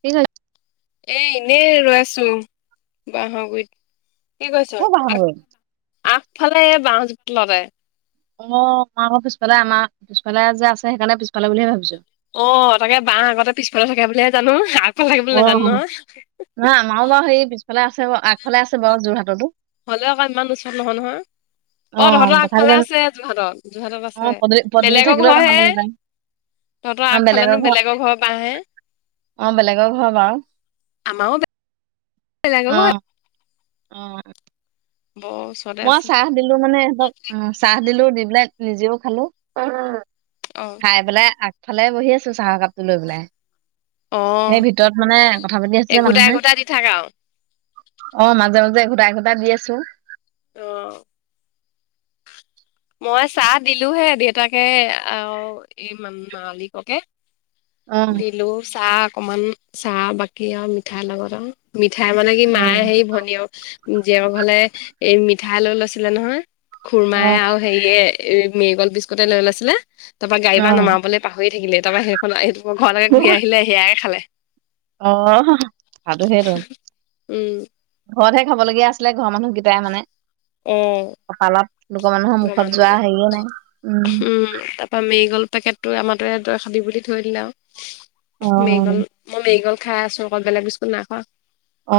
কি [unintelligible] এ এনেই ৰৈ আছো বাঁহ গুৰিত। কি কৰিছ? ক'ৰ পৰা আগ [inaudible] হ'ল? আগফালে এই বাঁহ জোপা তলতে। [inaudible] অঁ! আমাৰ আকৌ পিছফালে আমাৰ পিছফালে যে আছে সেইকাৰণে পিছফালে বুলিয়ে ভাবিছো। [inaudible] অ! তাকে বাঁহ আগতে পিছফালে থাকে বুলিহে জানো, আগ [inaudible] অঁ! [unintelligible] আমাৰো বাৰু সেই পিছফালে আছে বাৰু আগফালে আছে বাৰু যোৰহাটতো। [inaudible] হ'লেও আকৌ ইমান ওচৰত নহয়-নহয়। [unintelligible] অ! তহঁতৰ তথাপি মানে আগফালে আছে যোৰহাটত। যোৰহাটত অ', আছে, পদূলি পদূলি বেলেগৰ থাকিলেও ঘৰ বাহা হে [unintelligible] নাযায় তহঁতৰ অ আগফালে ন ঘৰ বেলেগৰ ঘৰৰ বাঁহ হে। সিহঁতৰ ঘৰৰ বাৰু আমাৰো বেলেগৰ অ অ অ, ঘৰ অ অ অ আহ্। বহুত। মই চাহ দিলো মানে সিহঁতক উম উ উ চাহ দিলো দি পেলাই নিজেও খালো উমহ উ উ। অ অ। চাই পেলাই আগফালে বহি আছো চাহৰ কাপটো লৈ পেলাই। অ সেই ভিতৰত মানে কথা পাতি আছে এঘোটা মানুহে। এঘোটা দি থাক আৰু অ মাজে মাজে ঘুটাই ঘুটাই দি আছো। অ অ অ অ। মই চাহ দিলো সেই দেউতাকে আৰু এই মাম মালিককে। অ দিলো চাহ অকমান চাহ বাকী আৰু মিঠাই লগত আৰু মিঠাই মানে কি মায়ে অ সেই ভনীয়েক এ এ এ জীয়েকৰ ঘৰলে এ এ এ এই মিঠাই লৈ লৈছিলে নহয়। খুৰমাই আৰু হেৰিয়ে এ মেৰিগল বিস্কুট লৈ লৈছিলে তাৰ পৰা গাড়ী পৰা নমাবলৈ পাহৰি থাকিলে। তাৰপৰা সেই ফালৰ এই ঘৰলৈকে ঘূৰি আহিলে সেয়াইে খালে। অ অ অ অহ অহ কথাটো সেইটো। উম উ উ। ঘৰতহে খাবলগীয়া আছিলে ঘৰৰ মানুহকেইটাই মানে অ কপালত নোহোৱা মানুহৰ ঘৰৰ মুখত যোৱা মানুহকেইটাই হেৰিয়ে নাই উম উ উ। উম উ উ, তাৰ পৰা মেৰিগল পেকেটটো আমাৰটোৱে তই খাবি বুলি থৈ দিলে আৰু ইহ্ অ হি মেৰিগল। মই মেৰিগল খাই আছো অকল বেলেগ বিস্কুট নাই খোৱা।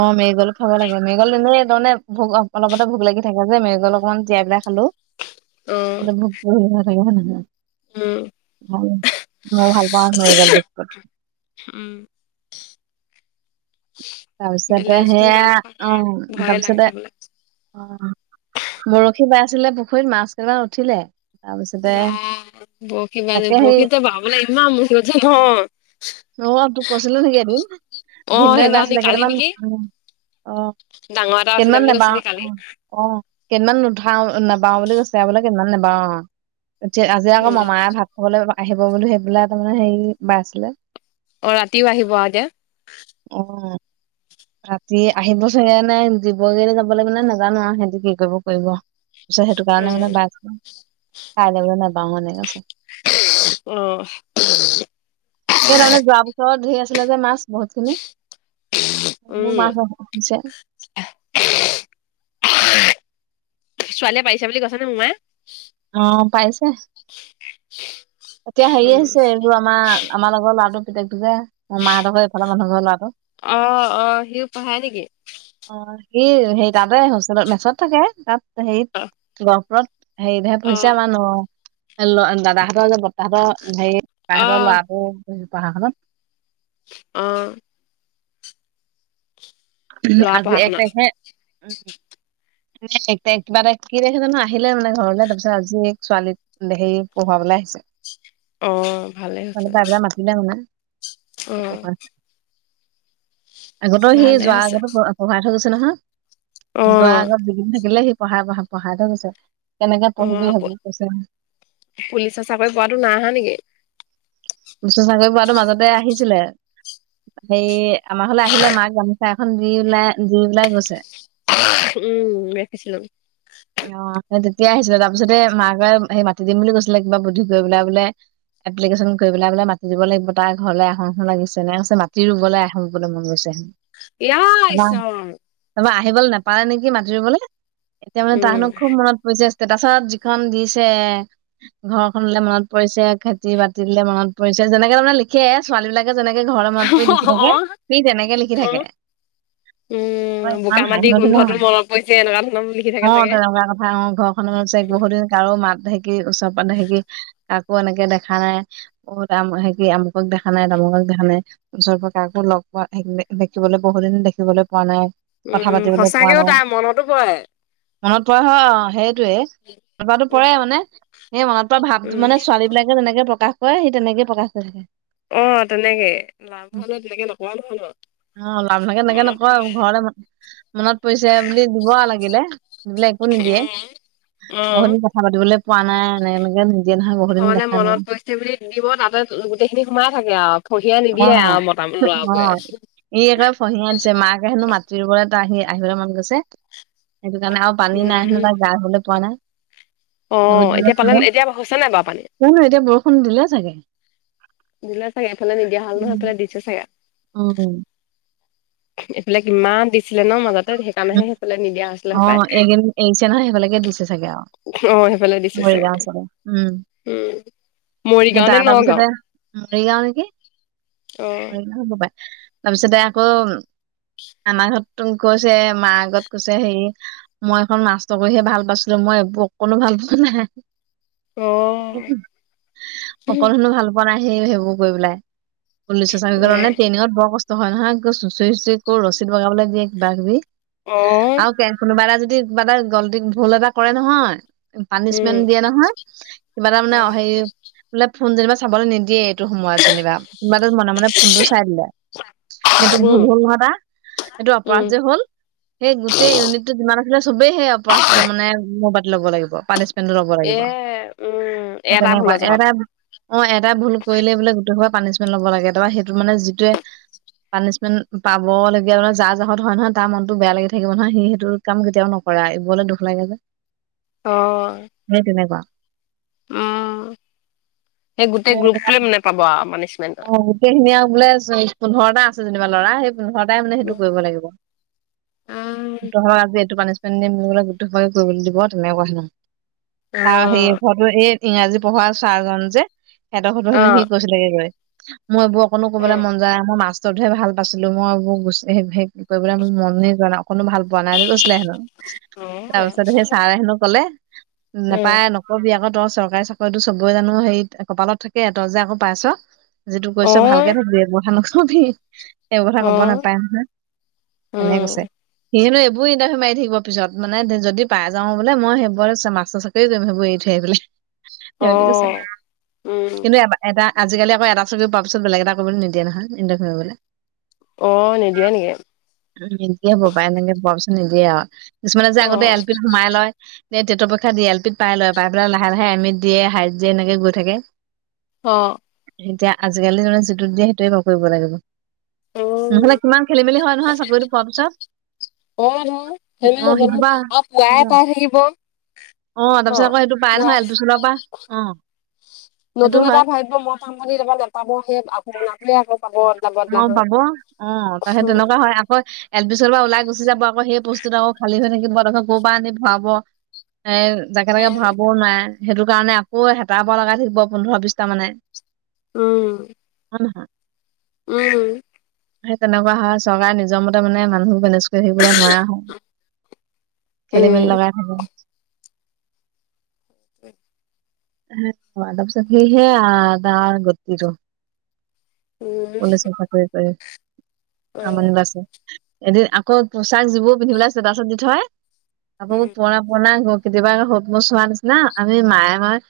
অ মেৰিগল খাব লাগে মেৰিগল এনে তাৰমানে ভোক অ অলপতে ভোক লাগি থাকে যে মেৰিগল অকমান তিয়াই পেলাই খালো। অ [unintelligible] উম খালো অ, মই ভাল পাওঁ মেৰিগল বিস্কুট। হু উম ছি ই ই। তাৰপিছতে নাই খোৱা সেয়া অ উ উ ভয়ে লাগে তাৰপিছতে খাবলৈ অ অ আহ, বৰশী বাই আছিলে পুখুৰীত মাছ কেইটামান উঠিলে। তাৰপিছতে বা আ আ বৰশী বালো তাকে সেই বৰশীটো বাবলে ইমান মানু্হ আছে লজ্জা নহয়। অ অ অ, তোক কৈছিলো নেকি এদিন অ ভিনদেউয়ে সেইদিনাখনি বাইছিলে কালি কেইটামান উম নেকি উ অ অ অ ডাঙৰ এটা উঠিলে কেইদিনমান বুলি নেবাও কৈছিলি অ কালি অ, অঁ অ। কেইদিনমান নুঠাও, নাবাও বুলি কৈছে বোলে কেইদিনমান নেবাঁও আৰু আজি আকৌ উম মমায়ে ভাত কবলৈ এই আহিব বুলি সেইবিলাক তাৰমানে হেৰি বাই আছিলে। অ ৰাতিও আহিব আৰু এতিয়া। অহ অ অ। ৰাতি আহিব চাগে নে দিবগে যাব লাগিব নে নাজানো আৰু সিহঁতে কি কৰিব কৰিব। তাৰপিত সেইটো কাৰণে উম মানে বাদ কাইলে মানে নাযাওঁ এনেকে কৈছে। ইহ অ, ইছ এহ খেহ। এই তাৰমানে যোৱা বছৰত ঢেৰ আছিলে যে মাছ বহুত খিনি। মোৰ উম মাছ ধৰা সময় হৈছে। [inaudible] অহ হে ই, ছোৱালীয়ে পাৰিছে বুলি কৈছে নে মোমায়ে? অ অ পাইছে। ছি আ এ এ। এতিয়া হেৰি আহিছে এইবোৰ আমাৰ আমাৰ লগৰ লৰাটোৰ পুতেকটো যে। মোৰ মাহঁতৰ ঘৰৰ এইফালৰ মানুহৰ ঘৰৰ লৰাটো। অ অ সিও পঢ়াই নেকি অ আৰ সি হে তাতে হোষ্টেলত মেচত থাকে তাত হে অ গহপুৰত। হেৰি ধেৰ অ পইছা মানুহ এ ল এ দাদাহঁতৰ যে ব তাহাঁতৰ হেৰি অ তহঁতৰ ল'ৰাটোৰ পঢ়াখনত অ। উম ল'ৰা আজি পঢ়া এক শুনাত তাৰিখে উম। এক তাৰিখ কিবা এটা কি দেখে জানো আহিলে মানে ঘৰলে তাৰপিছত আজি ছোৱালী হেৰি পঢ়ুৱাবলৈ আহিছে। অ ভালে মানে হৈছে। অ [unintelligible] আগতো সি ভালে যোৱাৰ হৈছে আগতো পঢ়াই থৈ গৈছে নহয়, অ যোৱাৰ আগত দুদিন থাকিলে সি পঢ়াই প পঢ়াই থৈ গৈছে। কেনেকে অ পঢ়িবি সেইবোৰো কৈছে। পুলিচৰ চাকৰি পোৱাটো নাই অহা নেকি? পুলিচৰ চাকৰি পোৱাটো মাজতে আহিছিলে। হেৰি আমাৰ ঘৰলে আহিলে মাক গামোচা এখন দি ওলাই দি ওলাই গৈছে। উম দেখিছিলো। [inaudible] অ সেই তেতিয়া আহিছিলে তাৰপিছতে মাকে সেই মাতি দিম বুলি কৈছিলে কিবা বুদ্ধি কৰি পেলাই বোলে এপ্লিকেশন গৈ পেলাই বোলে মাতি দিব লাগিব, তাইৰ ঘৰলে আহো আহো লাগিছে, মাটি ৰুবলৈ আহিবলে মন গৈছে হেনো। ইয়া ইছৰ! তাৰপৰা আহিবলৈ নাপালে নেকি মাতিৰিবলৈ, এতিয়া মানে উম তাৰহেনো খুব মনত ষ্টেটাচত যিখন দিছে ঘৰখনলৈ মনত পৰিছে খেতি-বাতি লে মনত পৰিছে, যেনেকে তাৰমানে লিখে ছোৱালী বিলাকে যেনেকে ঘৰৰ মনত পৰি লিখি থাকে অ সেই তেনেকে লিখি অ থাকে। ই উম বোকা ইমান মাটি হাঁহি গোন্ধটো নহয়। মনত পৰিছে এনেকুৱা ধৰণৰ লিখি অ থাকে চাগে তেনেকুৱা কথা অ ঘ বহুত দিন কাৰো মাত ধেকি ওচৰ পৰা ধেকি কাকো এনেকে দেখা নাই অ তাম সে কি আমুকক দেখা নাই, তামুকক দেখা নাই, ওচৰ পৰা কাকো লগ পোৱা দেখিবলৈ বহুত দিন দেখিবলৈ পোৱা নাই কথা উম পাতিবলৈ পোৱা সঁচাকেও নাই তাৰ মনতো পৰে। মনত পৰা হয় অ সেইটোৱে। উম পৰে মানে সেই মনত পৰা ভাৱটো উম মানে ছোৱালী বিলাকে তেনেকে প্ৰকাশ সি তেনেকে প্ৰকাশ কৰি থাকে। অ তেনেকে লাভো [unintelligible] অ লাভ লাগে থাকে তেনেকে নকয়, ঘৰৰে মনত পৰিছে বুলি দিব আৰু লাগিলে। এইবিলাক একো নিদিয়ে। উম বহুত অ দিন কথা পাতিবলৈ পোৱা নাই এনে এনেকে নিদিয়ে নহয়, বহুত দিন দেখা নাই সেইবুলি নিদিব তাতে গোটেইখিনি সোমাই থাকে আৰু থহিয়ে অ নিদিয়ে আৰু মতা অ ল'ৰাবোৰে। ই একে ফহিয় দিছে মাকে হেনো মাটি ৰুবলে আহি আহিবলে মন গৈছে সেইটো কাৰণে আউ পানী নাই নো উম গা হ'লে পোৱা নাই। অ এতিয়া পালে এতিয়া হৈছে নাই বাৰু পানী? [unintelligible] নো এতিয়া বৰষুণ দিলে চাগে। দিলে চাগে এইফালে নিদিয়া হাল নহয় সেইফালে দিছে চাগে। উম। এইবিলাক ইমান দিছিলে ন মাজত সেইকাৰণেহে সেইফালে নিদিয়া হৈছিলে অ সে পায়। এইকেইদিন এৰিছে নহয় সেইফালেকে দিছে চাগে আৰু অ সেইফালে দিছে মৰিগাঁও চাগে। চাইডে উম উম সেই মৰিগাঁও নে তাৰ নগাঁও? তাৰপিছতে মৰিগাঁও নেকি, অ'। মৰিগাঁও হ'ব পাৰে। তাৰপিছতে আকৌ, আমাৰ ঘৰত কৈছে, মাৰ আগত কৈছে হেৰি মই এখন মাছত কৰিহে ভাল পাইছিলো, মই এইবোৰ অকোনো ভাল পোৱা নাই। অ', অকল, হেনো ভাল। য়া, নাই সি, সেইবোৰ কৰি পেলাই, পুলিচৰ চাকৰি অ'। কাৰণে ট্ৰেইনিঙত বৰ কষ্ট। হয়, নহয়, একে চোছৰি চোছৰি ক, ৰছিত বগাবলে দিয়ে, কিবা-কিবি, অ', আৰু কেন কোনোবা এটাই যদি কিবা গলটিত ভুল এটা কৰে, নহয়। পানিচমেন্ট উম। দিয়ে নহয়, কিবা তাৰ মানে উম। হেৰি, বোলে ফোন যেনিবা চাবলৈ নিদিয়েই। সটো সময়ত যেনিবা, কোনোবাটো মনে, মনে ফোনটো চাই দিলে, সেইটো ভুল উম, হ'ল নহয়, তা উম। অপৰাধ যে হ'ল। সেই গোটেই ইউনিট টো, যিমান আছিলে চবেই সেই অপৰাধটো মানে, মোৰপাতি ল'ব লাগিব, পানি ন, তো ল'ব এ লাগিব, উম, সেই এটা ভুলৰ তেনেকুৱা, জহত। এয়াত অ, এটা ভুল কৰিলে বোলে, গোটেই সোপাই পানিছমেণ্ট ল'ব লাগে, তাৰা সেইটো মানে যিটোৱে পানিছমেন্ট পাবলগীয়া, জা ত, হয় নহয়,, তাৰ মনতো বেয়া লাগি থাকিব নহয়, সি সেইটো কাম কেতিয়াও নকৰে আৰু, এইবোৰলৈ দুখ লাগে যে। অ, সেই, তেনেকুৱা। উম, সেই গোটেই গ্ৰুপটোৱে মানে, পাব আৰু পালিছমেণ্ট। সেই খিনি আৰু বোলে চ, পোন্ধৰটা আছে যেনিবা ল'ৰা, সেই পোন্ধৰটাই মানে সেইটো কৰিব লাগিব, অ', তহৰ আজি এইটো পান [inaudible] গোট সোপাকে কৰিবলৈ দিব, তেনেকুৱা কথা নহয়, তাৰ হেৰি অ', হ এই ইংৰাজী পঢ়োৱা ছাৰ জন যে, সেহেঁতৰ ঘৰতো হেনো, সি অ'। গৈছিলে‌ ৰেলোৱা মই এইবোৰ অকনো কবলৈ অ', মন যায় নাই, মই মাছতৰ টোহে ভাল পাইছিলো, মই এইবোৰ গো [inaudible] কৰিবলে মোৰ মনে যোৱা নাই, অকনো ভাল বনাই দি কৈছিলে হেনো, তাৰপিছত সেই চাৰে হেনো ক'লে, নোপায় ন কবি আকৌ তই চৰকাৰী, চাকৰিতো চবে জানো হেৰি, কপালত থাকে,, তই যে আকৌ পাইছ। যিটো কৈছে অ', ভালকে থাকিবি, এইবোৰ কথা নকবি। এইবোৰ কথা ক'ব নাপায় নহয়, এনেকে কৈছে। সিনো এইবোৰ ইণ্টাৰভিউ মাৰি থাকিব পিছত, মানে যদি পাই যাওঁ, বোলে মই সেইবোৰ মাচত [inaudible] থৈ পেলাই, সেনেকে কৈছে। উম, কিন্তু এ, এটা আজিকালি আকৌ, এটা চাকৰি পোৱা পিছত বেলেগ এটা কৰিবলৈ নিদিয়ে নহয়, ইন্টাৰভিউ মাৰিবলৈ। অ, নিদিয়া নেকি? নিদিয়ে ব, পাই এনেকে বৰ বেছি নিদিয়ে আৰু কিছুমানে যে আগতে অ', এল, পিত সোমাই লয়। এই টেতৰ পৰক্ষা দি এল, পিত, পাই লয়। পাই পেলাই লাহে, লাহে, এমে ত দিয়ে, হাই দি, এনেকে গৈ থাকে। অ, এতিয়া আজিকালি জাননে, যিটোত দিয়ে সেইটোয়ে ক'ব পাৰিব লাগিব। উম, নহ'লে ইমান খেলি- মেলি হয়, নহয় চাকৰিটো পোৱাৰ পিছত। অ, ন, অ সেমেলি হ'ব ন, সিটোপা আৰু অ পুৱাই পাই থাকিব। অ, তাৰ ন পিছত আকৌ এইটো পাই পুৱাই নহয়, এলপি স্কুলৰ পৰা অ সেইটো হয় [inaudible] অ, হয়। পাব অ, তে সেই তেনেকুৱা হয়, আকৌ এল, পি, স্কুল পৰা ওলাই গুচি যাব, আকৌ পস্তুটো আকৌ খালী হৈ থাকিব, তাৰপাছত আকৌ ক, পে আনি ভৰাব। এ, জাকে তাকে উম ভৰাবও নোৱাৰে, সেইটো কাৰণে আকৌ হেতাৰ পৰা লগাই থাকিব, পোন্ধৰ বিছটা মানে। উম, হয়, নে উম সেই তেনেকুৱা হয় চৰকাৰে নিজৰ মতে মানে মানুহবোৰ বেনেজ কৰি থাকিবলৈ নোৱাৰা হয়। খেলি মেলি লগাই থব উম সেনেকুৱা তাৰপিছত সেইহে আও তাৰ গতিতো। উম কোনে চফা কৰিব পাৰে আমনি পাইছে। এদিন আকৌ পোচাক যিবোৰ পিন্ধিবলে আছে তাৰওচৰত দি থয় আকৌ উম পুৰণা পুৰণা কেতিয়াবা আৰু সুত মুচ হোৱা নিচিনা আমি মায়ে মই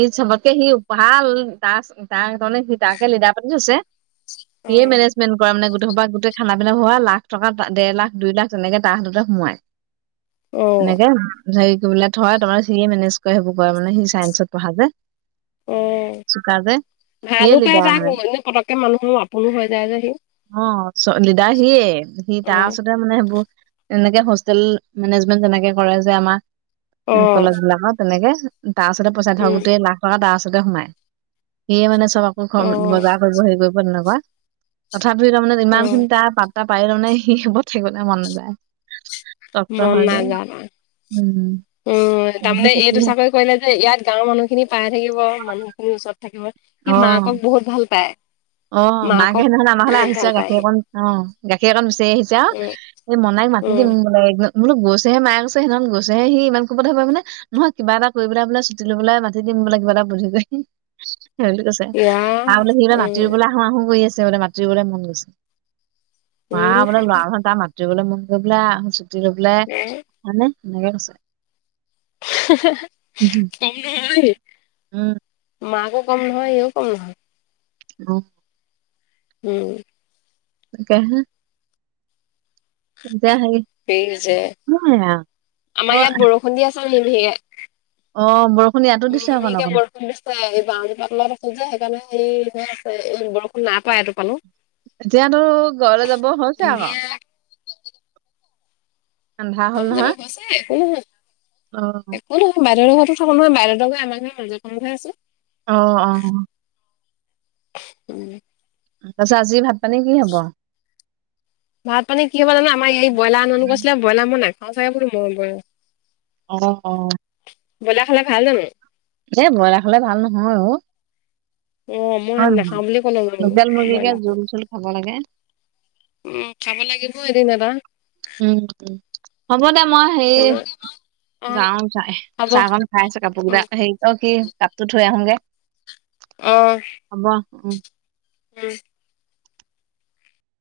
ই চবতকে সি ভাল তাৰ তাৰ মানে সি তাকে লিদাৰ পাতি থৈছে। সিয়ে উম মেনেজ মেন কৰে মানে গোটেই সোপা গোটই খানা পিনা হোৱা লাখ টকা দেৰ লাখ দুই লাখ তেনেকে তাৰ হাঁততে সোমাই। [inaudible] অ এনেকে হেৰি কৰি পেলাই থয় তোমাৰ সিয়ে মেনেজ কৰে সেইবোৰ কৰে মানে সি চাইন্সত পঢ়া যে - অ সিয়ে ভালো পায় লিডাৰ তাক মানে পতককে মানুহৰো আপোন হৈ যায় যে সি অ চ লিডাৰ সিয়ে সি অ তাৰ ওচৰত মানে সেইবোৰ এনেকে হোষ্টেল মেনেজমেন্ট তেনেকে কৰে যে অ আমাৰ কলেজ বিলাকৰ তেনেকে তাৰ ওচৰতে পইচা থয় উম গোটেই লাখ কৰা তাৰ ওচৰতে সোমাই সিয়ে মানে চব আকৌ অ খম বজাৰ কৰিব হেৰি কৰিব তেনেকুৱা। তথাপিও তাৰমানে অ ইমান খিনি তাৰ পাতা পাইও তাৰমানে সি সেইবোৰত থাকিবলৈ মন নাযায়। তপ্ত মন হয় যে নাজানা উম উম তাৰমানে এইটো চাকৰি কৰিলে ইয়াত গাঁওৰ মানুহ খিনি পাই থাকিব মানুহ খিনিৰ ওচৰত থাকিব অ সি মাকক বহুত ভাল পায়। অ মাকে মাকক সেইদিনাখন আমাৰ ঘৰলে বহুত আহিছে ভাল পায় গাখীৰ সি অকণ অ গাখীৰ অকন বিচাৰি আহিছে অ উম এই মনাইক মাতি উম দিম বোলে মই বোলোঁ গৈছেহে মায়ে গৈছে সেইনাখন গছেহে সি ইমান খো পথা পায় মানে নহয় কিবা এটা কৰি পেলাই বোলে চুটি লব বোলে মাতি দিম বোলে কিবা এটা বুধি কৰি সেই বুলি কৈছে। ইয়া আৰু বুলে সি বুলে উম আহো আহো কৰি আছে বোলে মাতিবলে মন গৈছে আ উম বোলো ল'ৰা হতা মাত বলৈ মন কৰি পেলাই আহ ছুটি লৈপেলাই আহানে সেনেকে কৈছে উম হে হে হে কম নহয় সি মাকো কম নহয় সিও কম নহয়। উম উম তাকেহে এতিয়া হেৰি তেল যে সেয়াই আৰু অ আমাৰ ইয়াত বৰষুণ দি আছে মিহি মিহিকে অ বৰষুণ ইয়াতো দিছে অকন অকন ৰিছে এই বাহজোপাৰ তলত আছো যে সেইকাৰণে হেৰি হৈ আছে বৰষুণ নাই পৰা এটোপালো এতিয়াতো ঘৰলে যাব হৈছে আৰু ধুনীয়া ভাল হৈ যাব কৈছে একো নহয় অ একো নহয় বাইদেউহতৰ ঘৰতো থব নহয় বাইদউ হতৰ ঘৰ আমাৰ ঘৰৰ মাজৰ খিনিতহে আছে। অ অ উম তাৰ পিছত আজি ভাত পানী কি হব? ভাত পানী কি হ'ব জানো আমাৰ এই ব্ৰইলাৰ আনো আনো কৰি আছিলে ব্ৰইলাৰ মই নাখাওঁ যা বোলো মই মৰিবলে অ অ ব্ৰইলাৰ খালে ভাল জানো? এ ব্ৰইলাৰ খালে ভাল নহয় অ। অ মই হয় নহয় নাখাওঁ বুলি ক'লো লোকেল মুৰ্গীকে ব্ৰইলাৰ জোল চোল খাব লাগে‌। উম চাব লাগিব এদিন এটা। উম, হ'ব দে মই সেই কিন্তু অ', যাও চাই হ'ব চাহকন খাই আছো কাপোৰ কেইটা উম, হেৰি অ' কি কাপটো থৈ আহোগে। অঁ। হ'ব উম। উম।